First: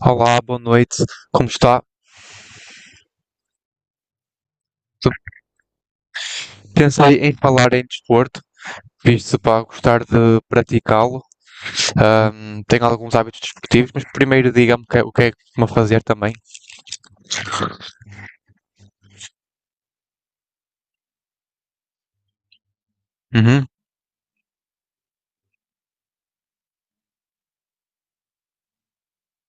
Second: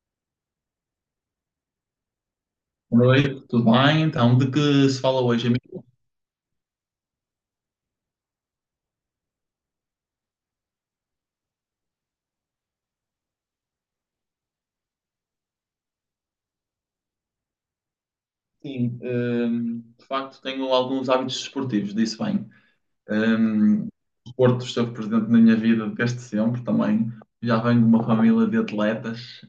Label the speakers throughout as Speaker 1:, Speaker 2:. Speaker 1: Olá, boa noite. Como está?
Speaker 2: Oi, tudo bem? Então, de que se fala hoje, amigo?
Speaker 1: Pensei em falar em desporto, visto para gostar de praticá-lo. Tenho alguns hábitos desportivos, mas primeiro diga-me o que é que costuma fazer também.
Speaker 2: Sim, de facto tenho alguns hábitos desportivos, disse bem.
Speaker 1: Uhum.
Speaker 2: O desporto esteve presente na minha vida desde sempre também. Já venho de uma família de atletas,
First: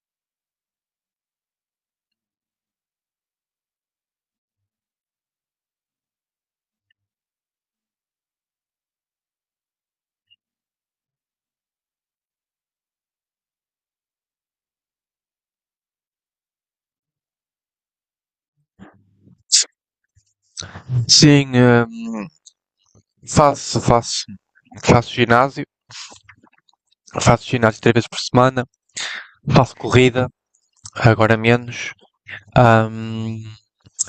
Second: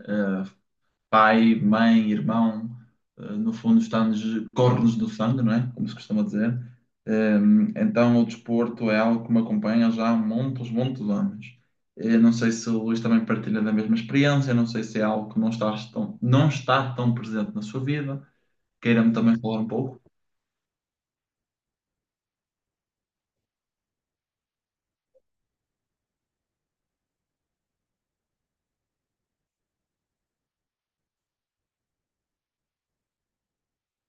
Speaker 2: pai, mãe, irmão, no fundo está-nos, corre-nos do sangue, não é? Como se costuma dizer. Eh, Então o desporto é algo que me acompanha já há muitos, muitos anos. Não sei se o Luís também partilha da mesma experiência, não sei se é algo que não está tão presente na sua vida. Queira-me também falar um pouco.
Speaker 1: Sim, faço, faço, faço ginásio, faço ginásio três vezes por semana, faço corrida, agora menos, ahm,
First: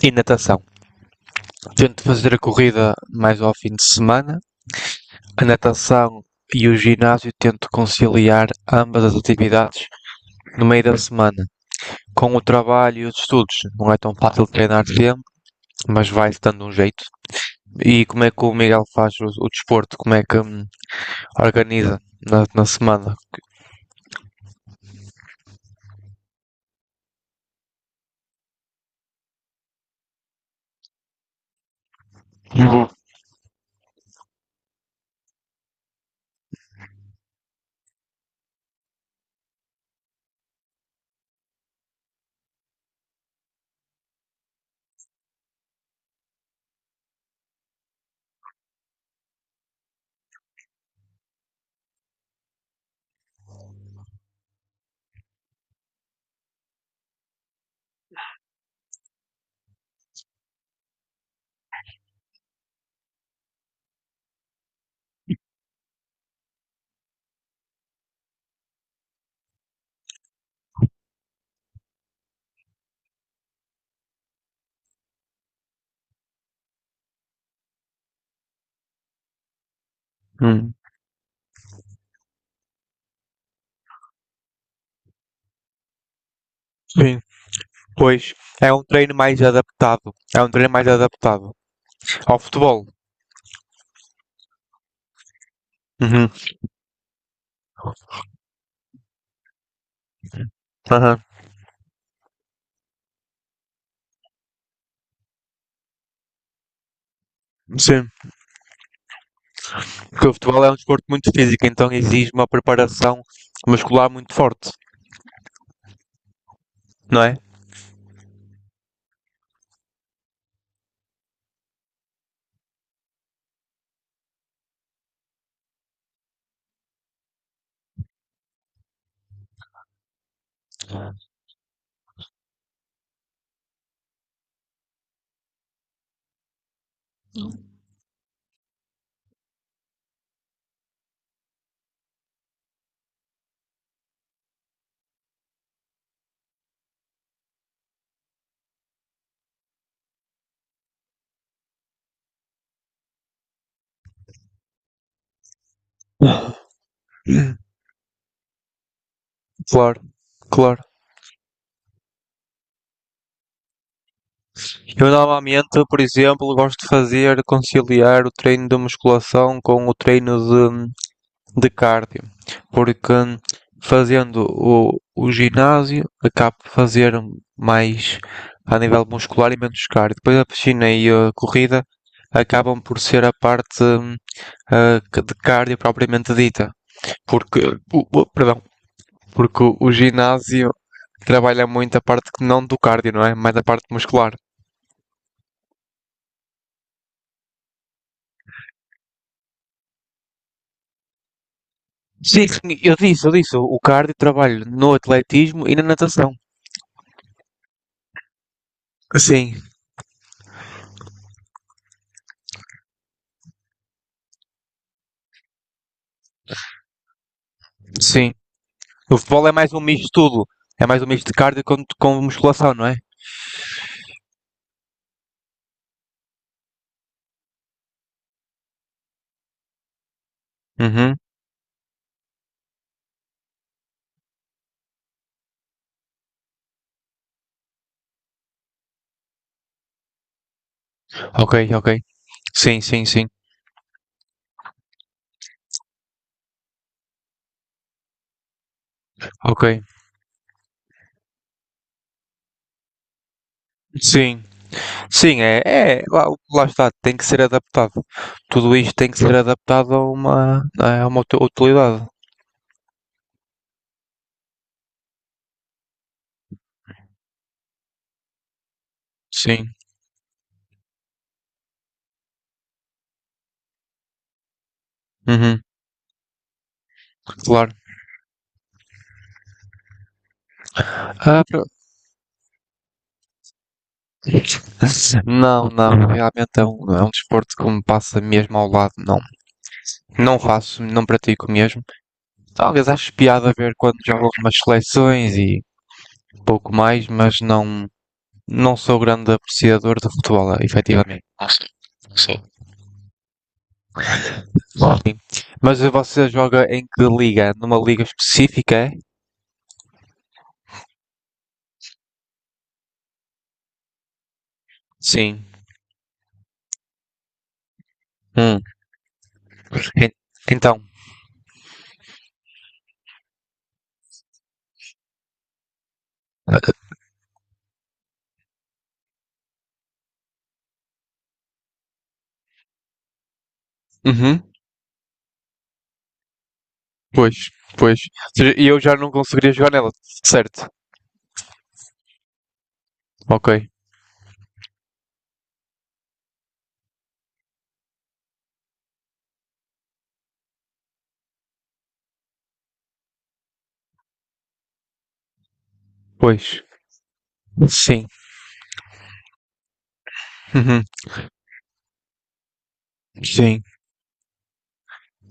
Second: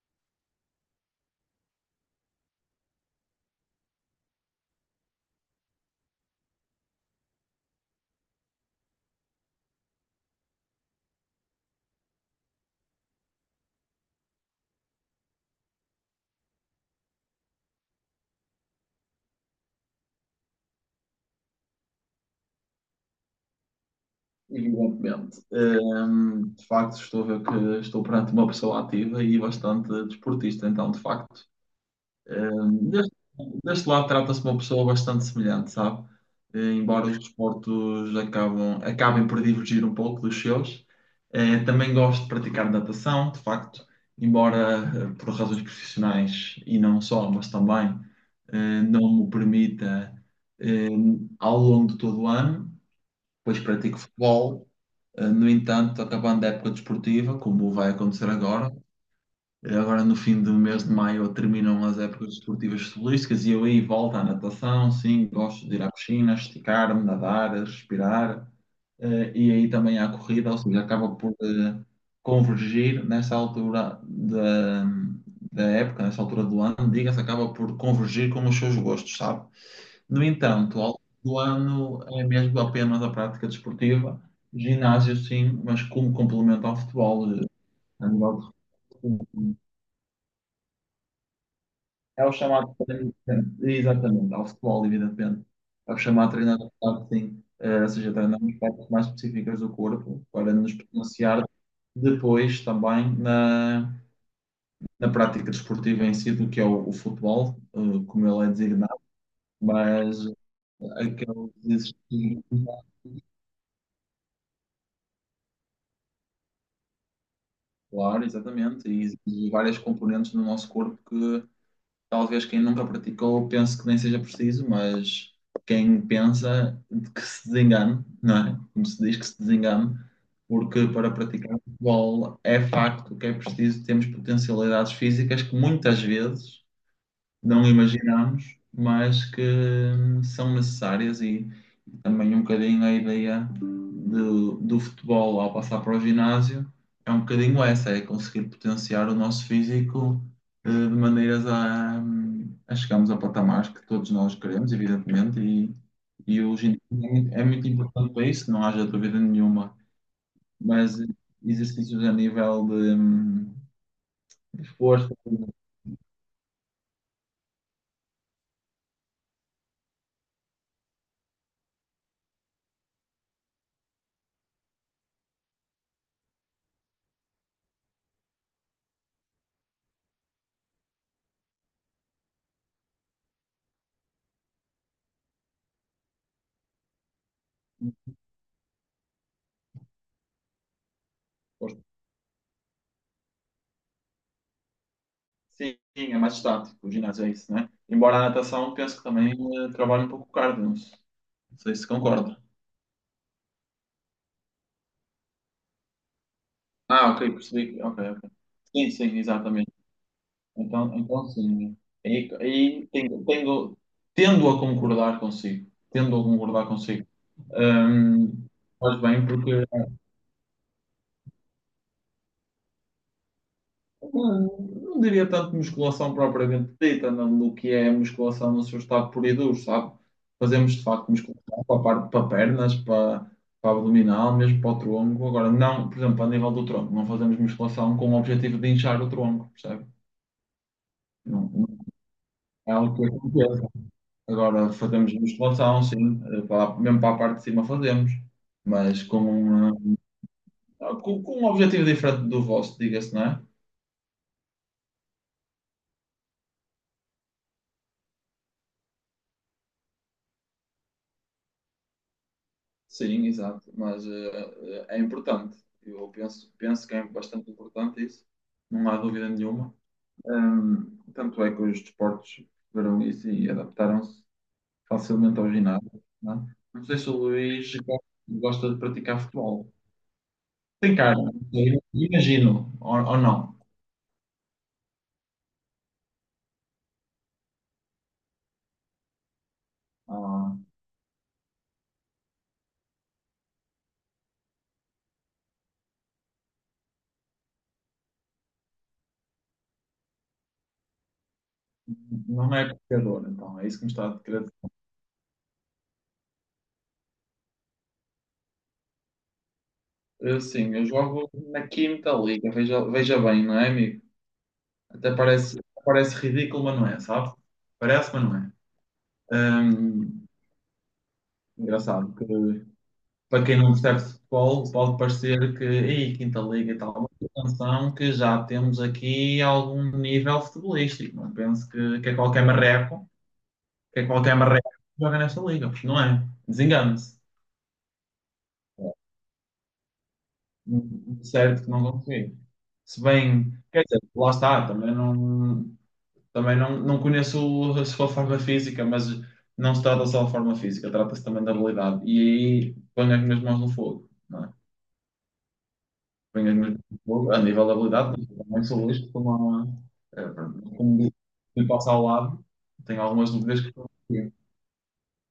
Speaker 1: e natação. Tento fazer a corrida mais ao fim de semana, a natação e o ginásio tento conciliar ambas as atividades no meio da semana. Com o trabalho e os estudos, não é tão fácil treinar tempo, mas vai-se dando um jeito. E como é que o Miguel faz o desporto? Como é que organiza na semana?
Speaker 2: Evidentemente. De facto, estou a ver que estou perante uma pessoa ativa e bastante desportista, então, de facto. Hum, Deste, deste lado trata-se de uma pessoa bastante semelhante, sabe? Embora os desportos acabem por divergir um pouco dos seus, também gosto de praticar natação, de facto, embora por razões profissionais e não só, mas também não me permita eh, ao longo de todo o ano, pois pratico futebol. No entanto, acabando a época desportiva, como vai acontecer agora, agora no fim do mês de maio terminam as épocas desportivas solísticas e eu aí volto à natação, sim, gosto de ir à piscina, esticar-me, nadar, respirar, e aí também à corrida, ou seja, acaba por convergir nessa altura da época, nessa altura do ano, diga-se, acaba por convergir com os seus gostos, sabe? No
Speaker 1: Hum.
Speaker 2: entanto, ao longo do ano é mesmo apenas a prática desportiva, ginásio sim, mas como complemento ao
Speaker 1: Sim,
Speaker 2: futebol. Eh, a
Speaker 1: pois,
Speaker 2: nível
Speaker 1: é um treino mais
Speaker 2: de
Speaker 1: adaptado. É um treino mais adaptado
Speaker 2: É o
Speaker 1: ao
Speaker 2: chamado
Speaker 1: futebol.
Speaker 2: treino, exatamente, ao futebol, evidentemente. É o
Speaker 1: Uhum.
Speaker 2: chamado treinamento de marketing, ou seja, treinamos partes mais específicas do corpo para nos
Speaker 1: Aham.
Speaker 2: potenciar depois também na prática desportiva em si, do que é o futebol,
Speaker 1: Sim.
Speaker 2: como ele é designado,
Speaker 1: Porque
Speaker 2: mas
Speaker 1: o futebol é um desporto muito
Speaker 2: aquele
Speaker 1: físico, então exige
Speaker 2: exercícios
Speaker 1: uma preparação muscular muito forte, não é?
Speaker 2: muscular, exatamente, e exige várias componentes no nosso corpo que talvez quem nunca praticou pense que nem seja preciso, mas quem pensa que se desengane, não é? Como se diz, que se desengane, porque para praticar futebol é facto que é preciso termos potencialidades físicas que muitas vezes não imaginamos, mas que são necessárias. E e também um bocadinho a ideia do futebol, ao passar para o ginásio, é um bocadinho essa: é conseguir potenciar o nosso físico de maneiras a chegarmos a patamares que todos nós queremos, evidentemente, e o ginásio é muito importante para isso, não haja dúvida nenhuma,
Speaker 1: Claro, claro.
Speaker 2: mas exercícios a nível de
Speaker 1: Eu
Speaker 2: força.
Speaker 1: normalmente, por exemplo, gosto de fazer conciliar o treino de musculação com o treino de cardio, porque fazendo o ginásio acabo de fazer mais a nível muscular e menos cardio. Depois a piscina e a corrida acabam por ser a parte de cardio propriamente dita, porque, perdão, porque o ginásio trabalha muito a parte que não do cardio, não é? Mais a parte muscular.
Speaker 2: Sim, é mais estático, o ginásio é isso, né? Embora a natação, penso que também trabalha um pouco o cardio, não sei se concorda.
Speaker 1: Sim, sim, eu disse, o cardio trabalho no atletismo e na natação.
Speaker 2: Ah, ok, percebi. Ok, ok. Sim, sim,
Speaker 1: Sim,
Speaker 2: exatamente. Então sim. Aí, aí tenho, tenho- tendo a concordar consigo. Tendo a concordar consigo.
Speaker 1: sim.
Speaker 2: Hum, faz
Speaker 1: O
Speaker 2: bem
Speaker 1: futebol é
Speaker 2: porque
Speaker 1: mais um misto de tudo. É mais um misto de cardio com musculação, não é?
Speaker 2: não, não diria tanto musculação propriamente dita, não, do que é musculação no seu estado puro e duro, sabe? Fazemos de facto
Speaker 1: Uhum.
Speaker 2: musculação para, para pernas, para, para abdominal, mesmo para o tronco. Agora não, por exemplo, a nível do tronco, não fazemos musculação com o objetivo de inchar o tronco, percebe? Não,
Speaker 1: Ok,
Speaker 2: não
Speaker 1: ok.
Speaker 2: é
Speaker 1: Sim,
Speaker 2: algo
Speaker 1: sim,
Speaker 2: que
Speaker 1: sim.
Speaker 2: aconteça. Agora, fazemos musculação, sim, para- mesmo para a parte de cima fazemos, mas
Speaker 1: Ok.
Speaker 2: com um objetivo diferente do vosso, diga-se, não é?
Speaker 1: Sim. Sim, é, é lá, lá está, tem que ser adaptado. Tudo isto tem que ser adaptado a uma, utilidade.
Speaker 2: Sim, exato. Mas é importante. Eu penso que é bastante importante isso. Não há dúvida
Speaker 1: Sim.
Speaker 2: nenhuma. Tanto é que os desportos viram isso e adaptaram-se facilmente ao
Speaker 1: Uhum.
Speaker 2: ginásio. Não é? Não sei se o
Speaker 1: Claro.
Speaker 2: Luís gosta de praticar futebol. Tem cara, não
Speaker 1: Ah, pro-
Speaker 2: sei, imagino, ou não.
Speaker 1: não, não, realmente é um desporto que me passa mesmo ao lado, não. Não
Speaker 2: Ah,
Speaker 1: faço, não pratico mesmo. Talvez acho piada a ver quando jogo algumas seleções e pouco mais, mas não, não sou grande apreciador de futebol, efetivamente.
Speaker 2: não é pescador, então. É isso que me está a querer dizer.
Speaker 1: Mas você joga em que liga? Numa liga específica, é?
Speaker 2: Sim, eu jogo na quinta liga. Veja, veja bem, não é, amigo? Até
Speaker 1: Sim.
Speaker 2: parece, parece ridículo, mas não é, sabe? Parece, mas não é.
Speaker 1: Hum. en-
Speaker 2: Hum,
Speaker 1: Então.
Speaker 2: engraçado que para quem não percebe futebol pode parecer que, ei, Quinta Liga e tal, mas atenção que já temos aqui algum nível futebolístico. Não penso que é qualquer marreco,
Speaker 1: Uhum.
Speaker 2: que joga nesta liga, porque não é. Desengane-se.
Speaker 1: Pois, pois. Ou seja, e eu já não conseguiria jogar nela, certo?
Speaker 2: É, certo que não consigo. Se
Speaker 1: Ok.
Speaker 2: bem, quer dizer, lá está, também não. Também não, não conheço a sua forma física, mas não se trata só da forma física, trata-se também da habilidade. E aí ponho as minhas mãos no fogo, não é? Ponho as
Speaker 1: Pois.
Speaker 2: minhas mãos no fogo, a nível da
Speaker 1: Sim.
Speaker 2: habilidade, mas eu também sou listo como, a, é, pronto,
Speaker 1: Uhum.
Speaker 2: como digo, quem passa ao lado, tenho algumas dúvidas
Speaker 1: Sim.
Speaker 2: que estou aqui.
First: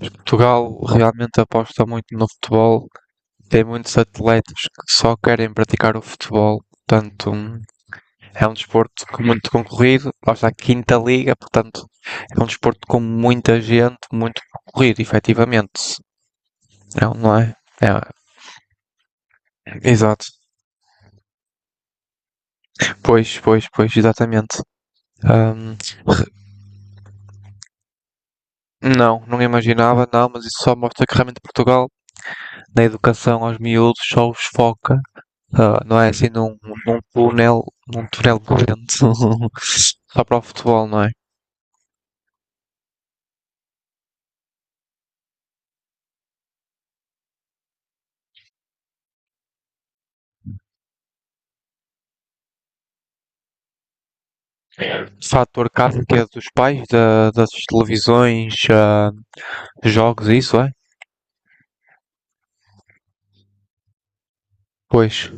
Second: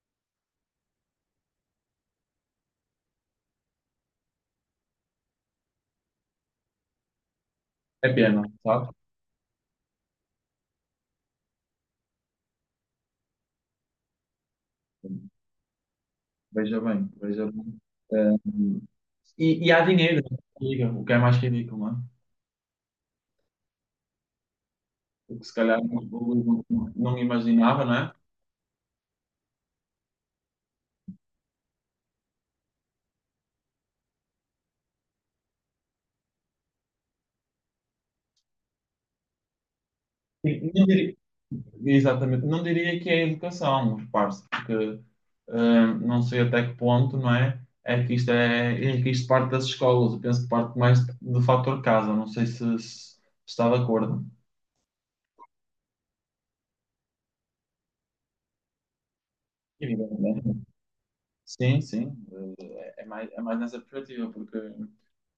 Speaker 1: Portugal realmente aposta muito no futebol. Tem muitos atletas que só querem praticar o futebol. Tanto um
Speaker 2: É pena,
Speaker 1: É um
Speaker 2: sabe?
Speaker 1: desporto muito concorrido, lá está a quinta liga, portanto, é um desporto com muita gente, muito concorrido, efetivamente.
Speaker 2: Veja bem,
Speaker 1: Não, não
Speaker 2: veja
Speaker 1: é?
Speaker 2: bem.
Speaker 1: É,
Speaker 2: Eh, e, e há dinheiro,
Speaker 1: exato.
Speaker 2: liga, o que é mais ridículo, não é?
Speaker 1: Pois, pois, pois, exatamente.
Speaker 2: O se
Speaker 1: Ahm,
Speaker 2: calhar não, não imaginava, não é?
Speaker 1: não, não imaginava, não, mas isso só mostra que realmente Portugal, na educação aos miúdos, só os foca, não é assim, num túnel corrente, só para o
Speaker 2: E Não
Speaker 1: futebol, não é?
Speaker 2: diria, Exatamente. Não diria que é educação, repare-se, porque não sei até que ponto, não é? É que é que isto parte das escolas. Eu penso que parte mais do fator casa, não sei se está de acordo.
Speaker 1: Fator casa que é dos pais, das televisões, jogos,
Speaker 2: Evidentemente.
Speaker 1: isso é?
Speaker 2: Sim, sim, é mais nessa perspectiva, porque
Speaker 1: Pois,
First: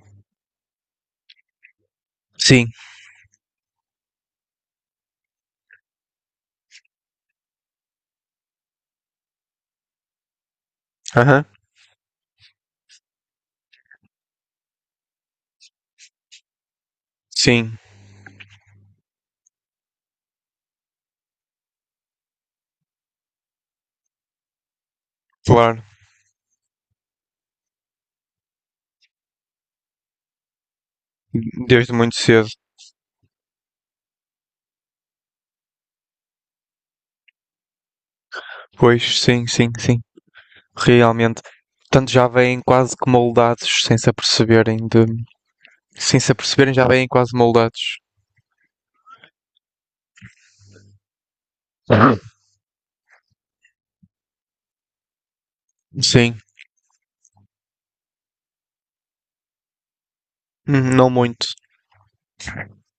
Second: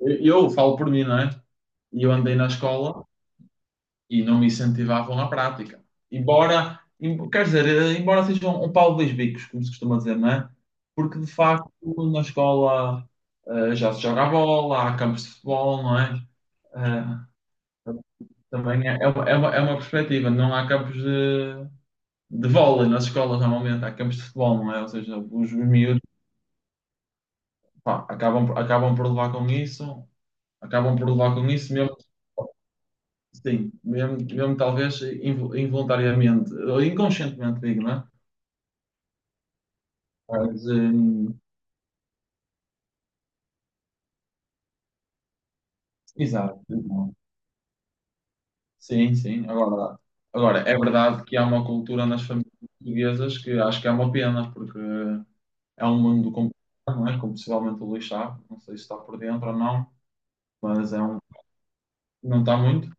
Speaker 2: eu falo por mim, não é? E eu andei na
Speaker 1: sim,
Speaker 2: escola e não me incentivavam na prática. Quer dizer, embora seja um pau de dois bicos, como se costuma dizer, não é? Porque de
Speaker 1: aham,
Speaker 2: facto na escola já se joga a bola, há campos de futebol, não é? Eh,
Speaker 1: sim,
Speaker 2: Também é, é, uma, é uma perspectiva, não há campos de vôlei nas escolas normalmente, há campos de futebol, não é? Ou seja, os
Speaker 1: claro,
Speaker 2: miúdos, pá, acabam por levar com isso, acabam por levar com isso
Speaker 1: desde
Speaker 2: mesmo,
Speaker 1: muito cedo.
Speaker 2: sim, mesmo, mesmo talvez involuntariamente, ou inconscientemente digo, não é?
Speaker 1: Pois, sim, sim, sim,
Speaker 2: Mas,
Speaker 1: realmente. Portanto, já vêm quase que moldados, sem se aperceberem de... Sem se
Speaker 2: exato.
Speaker 1: aperceberem, já vêm quase moldados.
Speaker 2: Sim, sim. Agora, é verdade que há uma cultura nas famílias portuguesas que acho que é uma pena, porque é um mundo
Speaker 1: Sim.
Speaker 2: complicado, não é? Como possivelmente o Luís sabe, não sei se está por dentro ou não, mas é
Speaker 1: Não
Speaker 2: um,
Speaker 1: muito.
Speaker 2: não está muito,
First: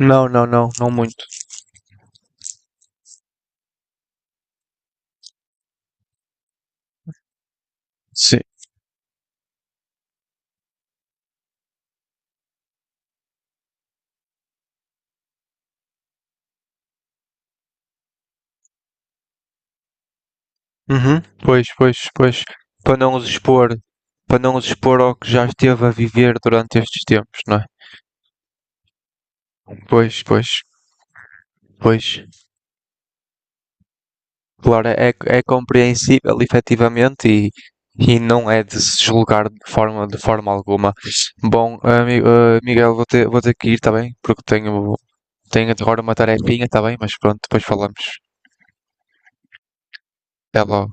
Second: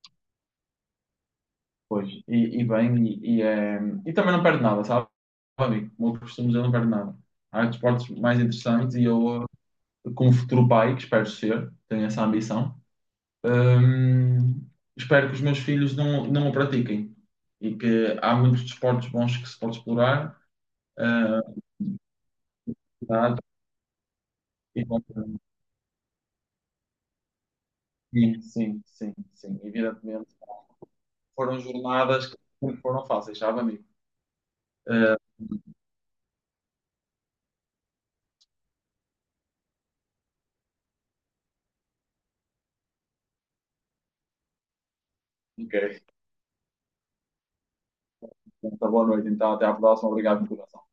Speaker 1: Não, não, não, não muito.
Speaker 2: pois. E bem, e é, e também não perde nada, sabe? Amigo, como eu costumo dizer, não perde nada. Há desportos mais
Speaker 1: Sim.
Speaker 2: interessantes e eu, como futuro pai, que espero ser, tenho essa ambição. Hum, espero que os meus filhos não o pratiquem, e que há muitos desportos bons que se pode explorar.
Speaker 1: Uhum,
Speaker 2: Ah,
Speaker 1: pois, pois, pois. Para não os
Speaker 2: verdade,
Speaker 1: expor, para não os
Speaker 2: e
Speaker 1: expor
Speaker 2: bom,
Speaker 1: ao que já esteve a viver durante estes tempos, não é?
Speaker 2: sim, sim, sim, sim,
Speaker 1: Pois,
Speaker 2: evidentemente.
Speaker 1: pois,
Speaker 2: Foram jornadas
Speaker 1: pois.
Speaker 2: que não foram fáceis, sabe, amigo?
Speaker 1: Claro, é,
Speaker 2: Ah,
Speaker 1: é compreensível, efetivamente, e não é de se julgar de forma alguma. Bom, Miguel, vou ter que ir, está bem? Porque tenho, tenho
Speaker 2: ok,
Speaker 1: agora uma tarefinha, está bem? Mas pronto, depois falamos.
Speaker 2: então boa noite, então até à próxima. Obrigado por
Speaker 1: Até logo.